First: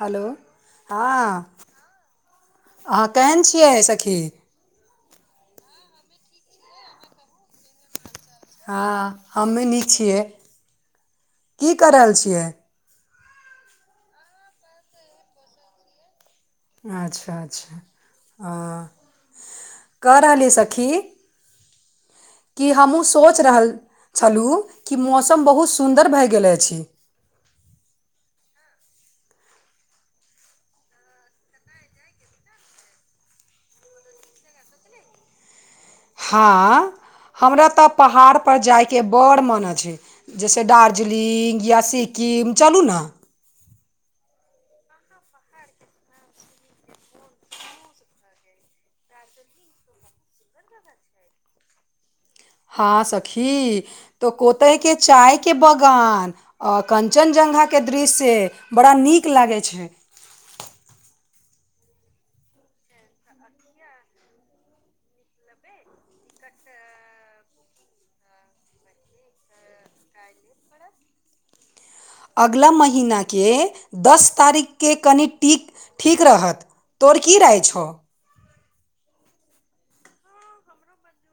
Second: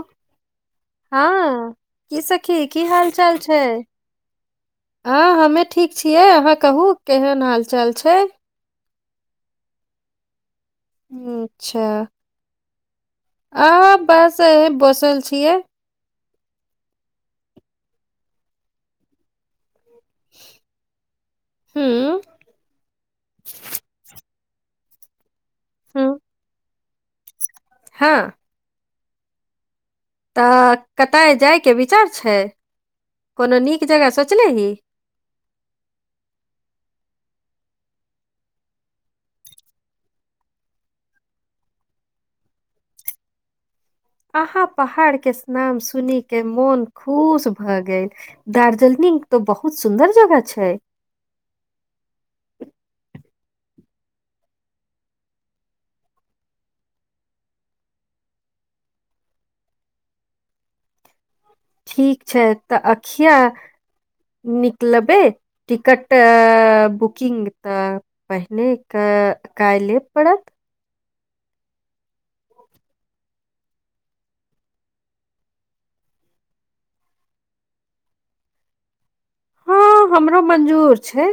Hello हँ की सखी की अहाँ हाल चाल केहन छियै छैय सखी हँ हमे ठीक छियै अहाँ कहू केहन हाल चाल छै। हँ हमे निक छियै की क रहल छियै। अ बस अही बसल छियै। अच्छा अच्छा ह कऽ रहलीय सखी हूँ कि हमहूँ सोच रहल छलुं कि मौसम बहुत सुन्दर हूँ भए गेल अछि। हँ तऽ कतय जाइके विचार छै कोनो नीक जगह सोचलेही हँ हमरा तऽ पहाड़पर जाइके बड़ मनै अछै। जैसे डार्जलिंग या सिक्किम चलू न अहाँ पहाड़के नाम सुनिके मोन खुश भय गेल। दार्जलिंग तऽ बहुत सुन्दर जगह छैय हँ सखी तऽ कोतेयके चायके बगान आ कञ्चनजंघाके दृश्य बड़ा नीक लागै छै। ठीक छै तऽ अखिया निकलबे। टिकट बुकिंग तऽ। पहिने कऽ काइले पड़त। अगला महिनाके दस तारीखके कनि टिक ठीक रहत। तोर की रहय छो हँ हमरो मंजूर छै।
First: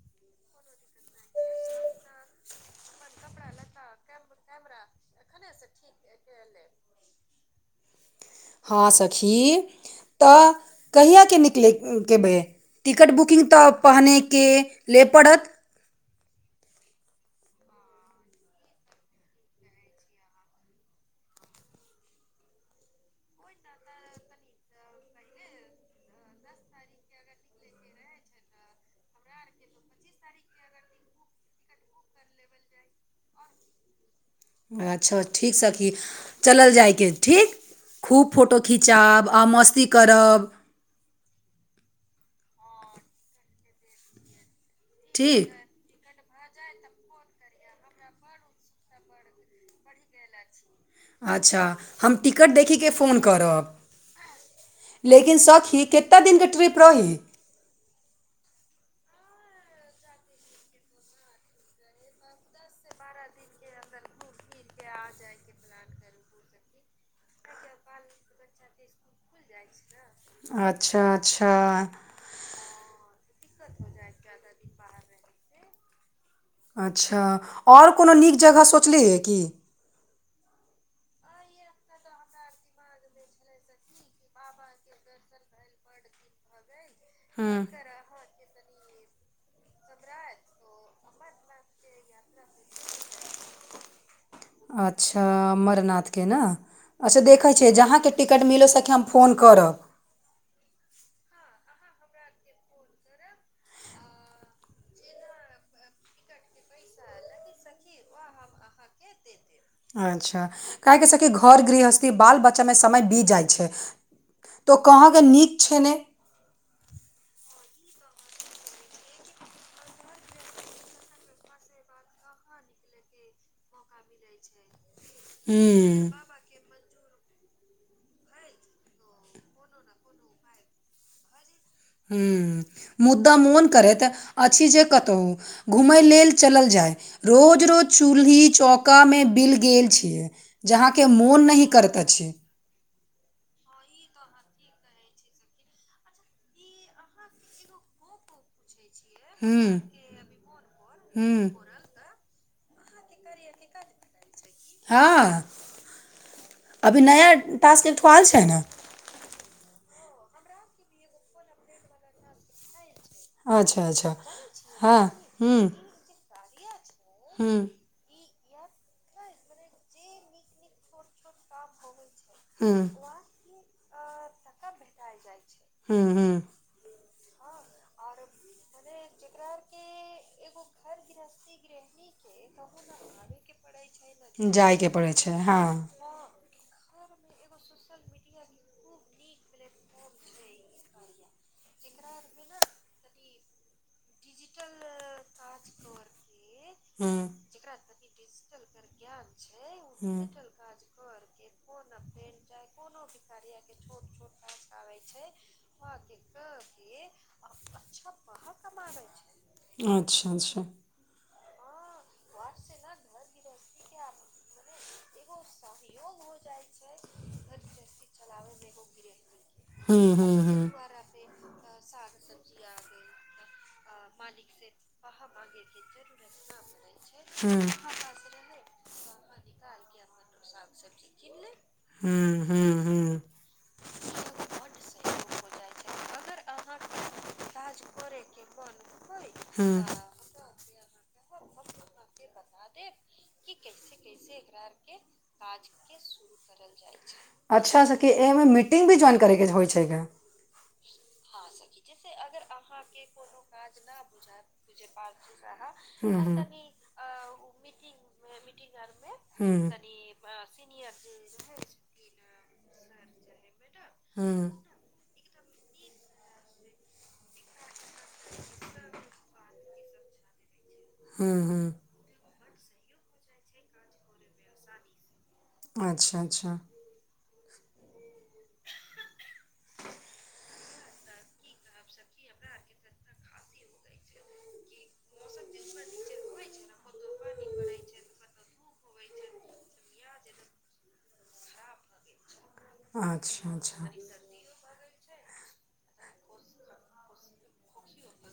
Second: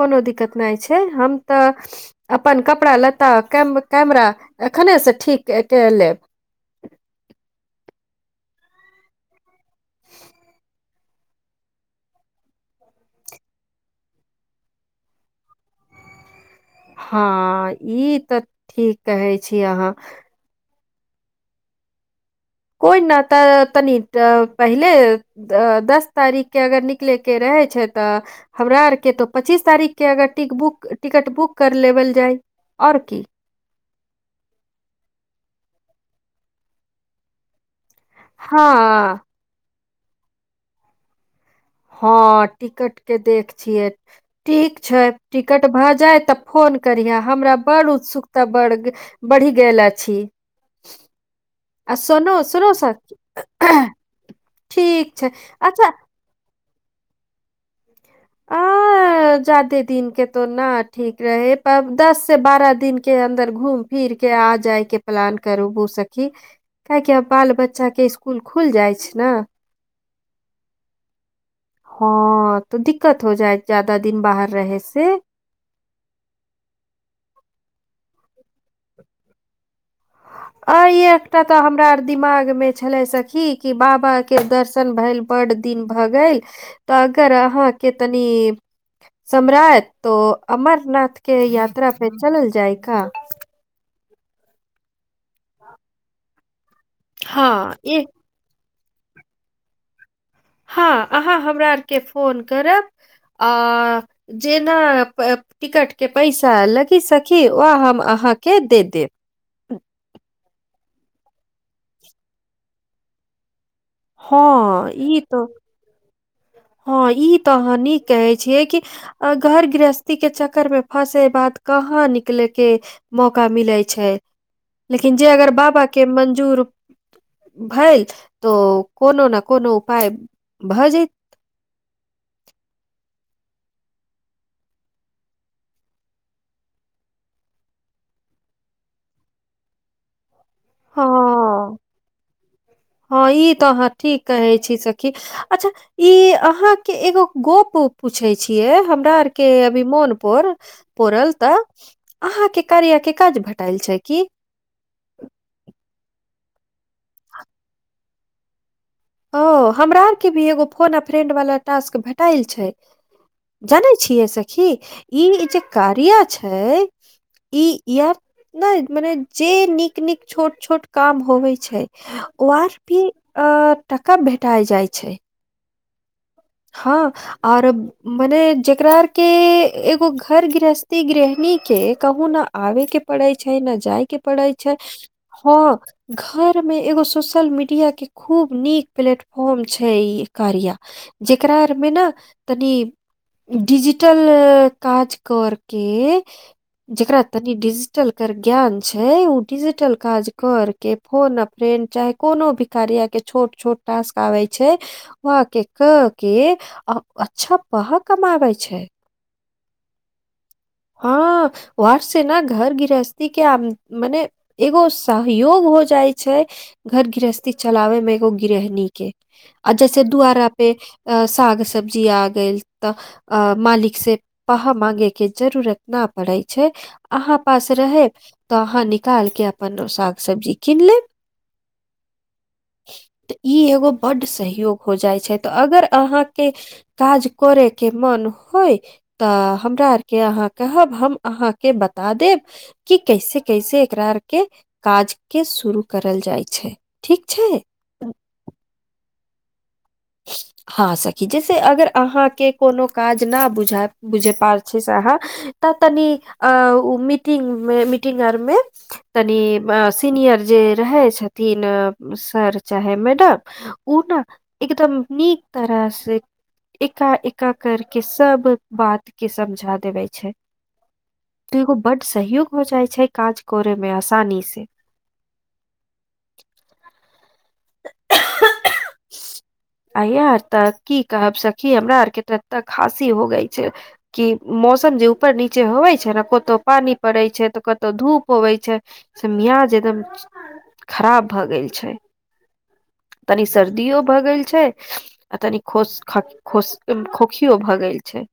कोनो दिक्कत नाय छैय हम तऽ। अपन कपड़ा लत्ता कैम कैमरा एखने से ठीक के कै लेब। हँ सखी तऽ कहियाके निकले केबै। टिकट बुकिंग तऽ पहनेके ले पड़त। हँ ई तऽ ठीक कहै छि अहाँ। कोइ न तऽ तनी ट‌ऽ पहिले। दऽ दस तारीकके अगर निकलेके रहै छै तऽ। हमरा आर के तऽ पच्चीस तारीख के अगर टिक बुक टिकट बुक कर लेवल जाय और की। अच्छा ठीक सखी चलल जायके ठीक। खूब फोटो हँ खिचाब आ मस्ती करब। हँ टिकट के देख छियै ठीक छै ठीक टिकट। तऽ भऽ जाय तऽ फोन करिहं हमरा बड़ उत्सुकता बढ बढ़ि गेल अछि। अच्छा आ हम सुनू टिकट सुनू देखिके सखी फोन करब। ठीक छै। लेकिन सखी अच्छा केत्ता दिनके ट्रिप रही। [inaudible] आ जादे दिन के तो न ठीक रहेत, तऽ दस से बारह दिन के अन्दर घूम फिर के, आ जायके प्लान करहू सखी। काहेकि आब बाल बच्चा के स्कूल खुल जाइ छै नऽ। अच्छा! अच्छा। ह, तऽ दिक्कत हो जाइत, ज्यादा दिन बाहर रहै से। अच्छा! और कोनो नीक जगह सोचलियै यै की। अय एकटा तऽ हमरा आर दिमाग मे छलै सखी! कि बाबा के दर्शन भैल बड दिन भऽ गेल, तऽ अगर हँ अहाँके तनि समय रहै, तो अमरनाथ के यात्रा पे चलल जाय का। अच्छा! अमरनाथके नऽ, अच्छा देखै छियै हँ ए जहाँके टिकट मिलै सखी! हम फोन करब। हँ, अहाँ हमरा आर के फोन करब, आ जेना टिकटके पैसा लगी सखी, ओ हम अहाँके दे देब। अच्छा! काहे कि सखी! घर गृहस्थी बाल बच्चामे समय बीत जाइ छै। तो हँ ई कहाँके तो नीक छै ने। हँ, ई तऽ अहाँ नीक कहै छियै कि। अ घर गृहस्थी के चक्कर में फँसे बाद, कहाँ निकलेके मौका मिलै छै, लेकिन जे अगर बाबा के हूँ मंजूर भैल, तो कोनो न कोनो उपाय भऽ जैत। हूँ, मुद्दा मोन करैत, अछि जे कतहु घूमय लेल चलल जाय। रोज- रोज चूल्ही चौका मे, बिल गेल छियै। जहाँके हँ मोन नहि करत अछि। हँ, ई तऽ अहाँ ठीक कहै छि सखी! अच्छा! ई अहाँ के एगो गप पूछै छियै, हमरा आर के हुँ अभी मोन पर परल हुँ तऽ। अहाँके कार्या के काज भेटैल छै की? हँ, अभी नया टास्क एकठो आएल छै नऽ। ओ हमरा आर के भी एगो फोन आ फ्रेंड वाला टास्क भेटाइल छै। अच्छा जानै अच्छा छियै सखी! हँ ई ई हुँ जे कार्या छै, हुँ ई यार नै मने, जे नीक- नीक छोट -छोट काम होवै छै। ओ आर हुँ भी अ टका भेटा जाय छै। हू- हू। हँ, आओर मने जेकरा के एगो घर गृहस्थी, गृहणी के कहु ने आवे के पड़ैत छै, न जायके पड़ैत छै। जायके पड़ै छै, हँ। घर मे एगो सोशल मीडिया के, खूब नीक प्लेटफॉरम छै, ई कार्य। जेकरा आरमे ने तनि डिजि टल काज करके जेकरा तनि हुँ डिजिटल के ज्ञान छै, उ डिजिटल काज कर के फोन फ्रेन, चाहे कोनो भी कार्य के छोट -छोट टास्क आबे छै, वहां के अहाँ के अच्छा! पाइ कमाबे छै। छै अच्छा! अच्छा! हँ, वर सेे न घर गिरहस्तथि के आ मने एगो सहयोग हो जाइ छै घर गृहस्थी चलाबे मे एगो गृहणी के आ जैसे हूँ हूँ दु्वारा पे साग सब्जी आ गेल तऽ। अ मालिक से पाहा माँंगे के जरूरत न पड़ेै छै अहाँ पास रहे तो अहाँ निकाल के अपन सा ह्म ह्म हूँ। तऽ ई एगो बड्ड सहयोग हो जाइ छै तऽ अगर अहाँके काज करे के मन होय तऽ हमरा आर के आहाँ कहब हम आहाँके बता देब कि कैसे कैसे एकरा आर के काज के शुरू करल जाय छै ठीक छै। के एय मे मीटिंग भी ज्वइन करैके होइ छै क हँ सखी जैसे अगर आहाँके कोनो काज न बुझ बुझय पा छै से आहाँ तऽ तनि अ मीटिंग मे मीटिंग आर मे तनि बस सीनियर जे रहै छथिन सर चाहे मैडम उ ने चाहे हूँ एकदम नीक तरह से एका- एका कर के सब बात के समझा देबे छै। हूँ, तो एगो हूँ। बड सहयोग हो जाइ छै काज करय में आसानी से अच्छा, अच्छा आययार तऽ की कहब सखी हमरा आर के तब तक खसी हो गई छै। की मौसम जे उपर नीचे हवइ छै ने कोतो पानी पड़ै छै तऽ कतौ धूप अबै छै। से मियाज एकदम खराब भऽ गेल छै। तनी अच्छा अच्छा सर्दीयो भगेल छै। आ तनि खोस खा खोस खोखियो भऽ गेल छै।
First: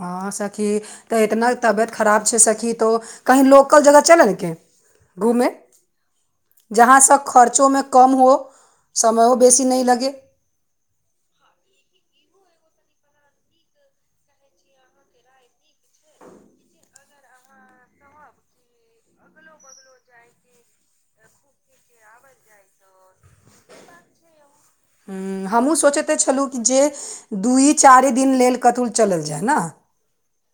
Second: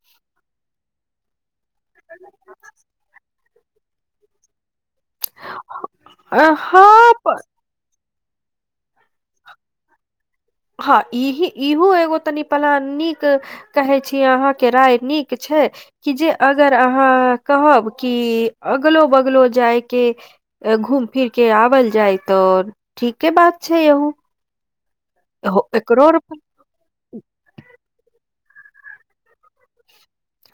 हँ सखी तऽ एतना तबेयत खराब छै सखी तो कहीँ लोक कल जगह चलेै के घूमे अ जहाँ सब हँ खर्चों में? कम हो समयो बेसी नहि लगे। हँ ईही इहोू एगो तनी पला नीक कहै छी आहाँके राय नीक छै कि जे अगर आहाँ कहब कि अगलो बगलो जाय के घूम फिर के आबल जायतो। ठीके बात छै यहू हूँ हमहुँ सोचैते छेलहुँ कि जे दूइ चारि दिन लेल कतहु चलल जाय न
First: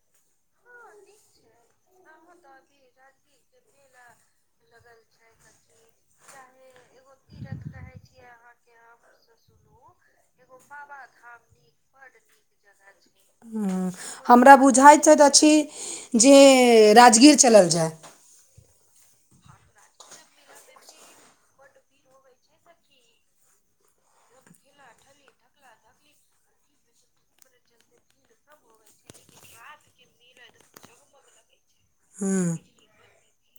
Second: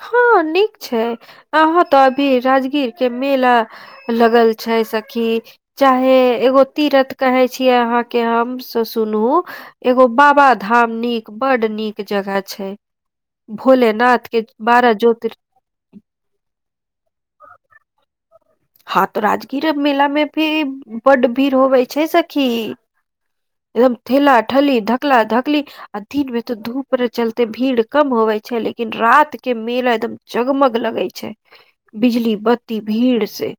हँ नीक छै आहाँ तऽ अभी राजगीर के मेला लगल छै सखी चाहे एगो तीरथ कहै छीयै आहाँके हम से सुनू एगो बाबा धाम नीक बड नीक जगह छै भोलेनाथ के- हमरा बारह बुझाइत ज्योतिर अछि जे राजगीर चलल जाय। हँ तऽ राजगीर मेला मे भी बड्ड भीड़ होबै छै सखी। एकदम ठेला -ठेली धकला -धकली आ दिन मे तऽ धूप रे चलते भीड़ कम होबै छै लेकिन रात के मेला एकदम- जगमग लगै छै बिजली बत्ती भीड़ से-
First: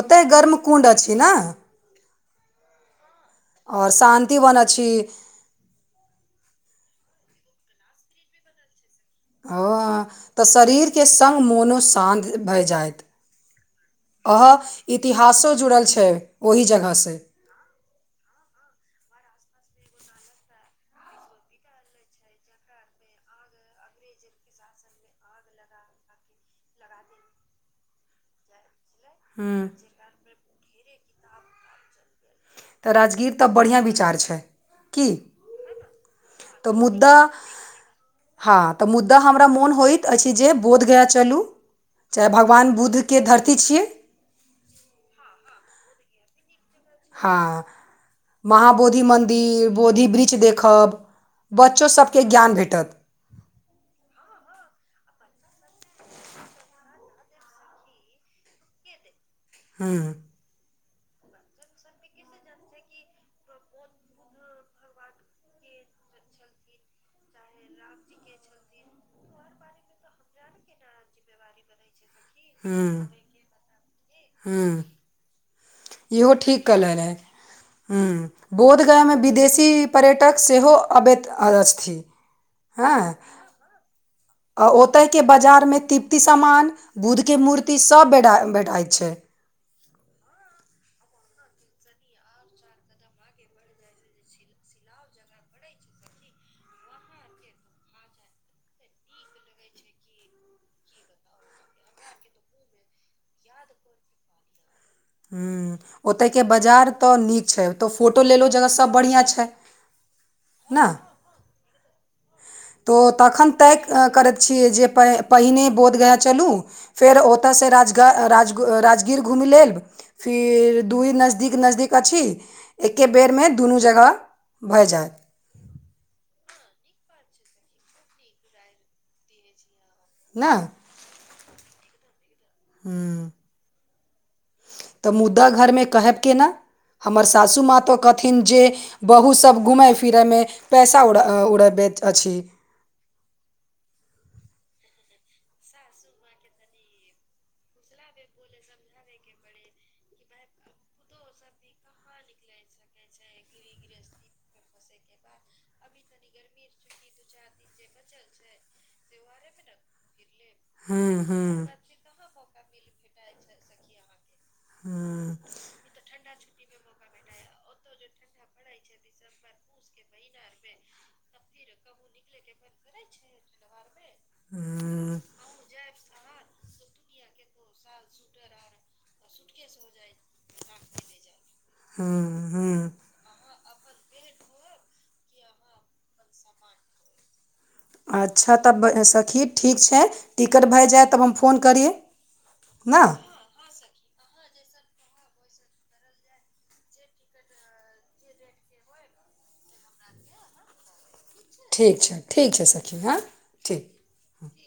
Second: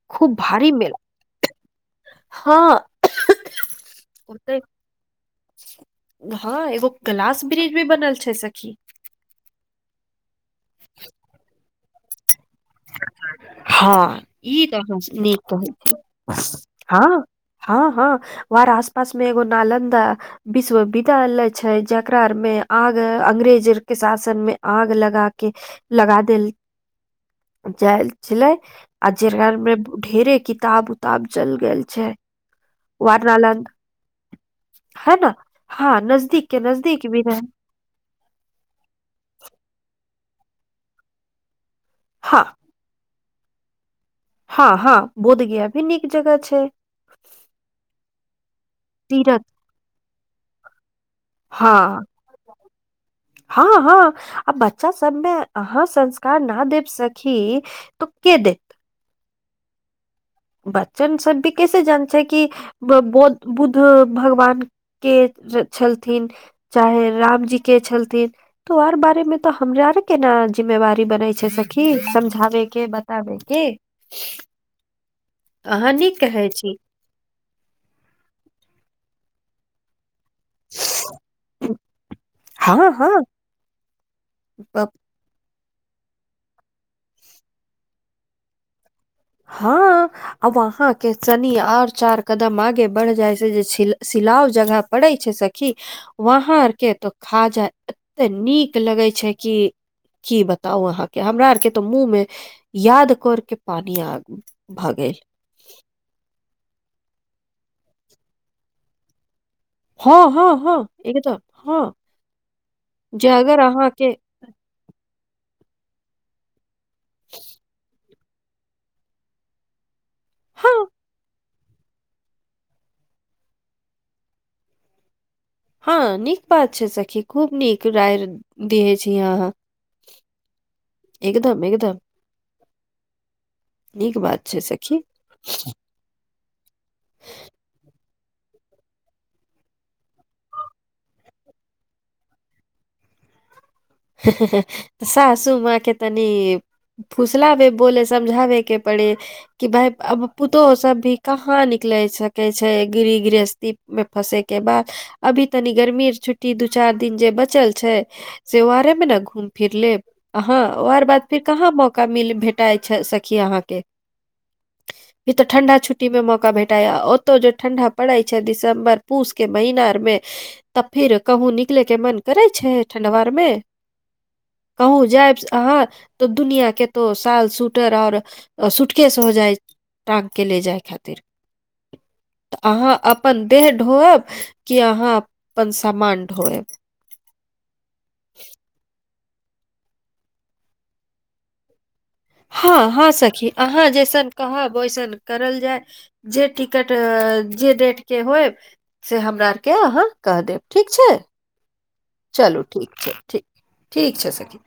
ओतैय खूब गर्म भारी कुण्ड मेला अछि न? हँ [unintelligible] और शान्ति बन ओते अछि। हँ एगो कैलास ब्रिज भी बनल छै सखी। हां तै शरीरके संग मोनो शान्त भए जाएत। हँ अ ई तऽ ह अहाँ नीक इतिहासो जुड़ल छै ओहि जगह से। हां-हां और आस-पास मे एगो नालन्दा विश्वविद्यालय छै जकरार मे आग अंग्रेज अर के शासन मे आग लगा कै लगा देल जाए छलै आ जेकरा हूँ आर मे ढेरे किताब-उताब जल गेल छै। तऽ राजगीर तब बढ़िया विचार छै। की हय न हां नजदीक के नजदीक भी रहे हां तऽ मुद्दा हमरा मोन होइत अछि जे बोधगया चलू चाहे हाँ भगवान बुद्ध के धरती छियै। हां-हां बोधगया भी नीक जगह छै। हां। महाबोधि तीरथ मन्दिर, बोधि वृक्ष देखब बच्चो सबके ज्ञान भेटत। हां-हां आ बच्चा सबमे अहाँ संस्कार न देब सखी तो के दै हूँ। बच्चे मे सब ई कैसे जानै छै कि ब बौद् बुद्ध भगवान के र छलथिन, चाहे रामजी के छलथिन। तो और बारे मे तऽ हमरा आर के ना जिम्मेवारी बनै छै सखी समझे वे के, बताबै के। हूं। अहाँ नीक इहो कहै ठीक छी कहले रहै, हूं बोधगया मे विदेशी पर्यटक सेहो अबैत अ अछ थी हँ हें। हँ अ ओतय के बाजार मे तृप्ति समान, बुध के मूर्ति सब बेडाय भेटाय छै। हां। आब वहाँ के कनि और चार कदम आगे बढ़ जाए छै जे छिल सिलाव जगह पड़ै छै सखी। वहां आर के तो खाजा एते नीक लगे छै कि की बताउ अहाँके हमरा आर के तऽ मुँह में याद करके पानी आ भऽ गेल। हूँ ओतय के बजार तऽ नीक छै, ओता फोटो लै ल ओ जगह सब बढ़िया छै। हां-हां-हां ना? एकदम हां। तो तखन तय करैत छियै जे पै पहिने बोधगया चलू फेर ओता से राजगा राज ग राजगीर घूम लेब फिर हँ दूइ नज नजदीक-नजदीक अछि, एके बेरमे दुनू जगह भऽ जाएत। हां नीक बात छै सखी, खूब नीक राय दीहे छी अहाँ न एकदम-एकदम। हुं बात छै सखी तऽ मुद्दा घरमे कहब केना? हमर सासुमाँ तो कहथिन जे बहु सब घूमय फिरय मे पैसा उड़ा अ उड़बैत अछि। सासू माँ के तनी फुसलाबै बोले समझाबै के पड़े कि भााय अब पुतहु सब भी कहा निकले सकै छैय गिह गृहस्थी। मे फसे के बाद अभी तनी गर्मी छुट्टी दू चार दिन जे बचल छैय। त्योहारे मे ने घूम फिर लेब हं अहाँ ओर बाद हूँ फिर हूँ कहाँ मौका मिल भेट। भेटाय छैय सखी अहाँ के ई हूँ तऽ ठंडा छुट्टी में मौका भेट। ओतौ जे ठंडा पड़े छैय दिसम्बर पूस के महीना मे। तऽ फिर कहूँ निकले के मन करे छै ठंडवा मे। मे कहु हूँ जाइब आहाँ त दुनिया के। तो साल सुटर और सुूटकेस हो जाइ। टाँग के ले जाय खातिरऽ हूँ हूँ अहाँ अब। अपन देह ढोयब कि अहाँ अपन समान ढोयब। अच्छा तब सखी ठीक छैय टिकट भए जायत तब हम फोन करि। हँ हँ सखी अहाँ जैसन कहब ओइसन करल जाय। जे टिकट जे डेट के होइ। से हमराके अहाँ के देब ठीक छै। ठीक छैय। चलू ठीक छैय ठीक ठीक छैय सखी।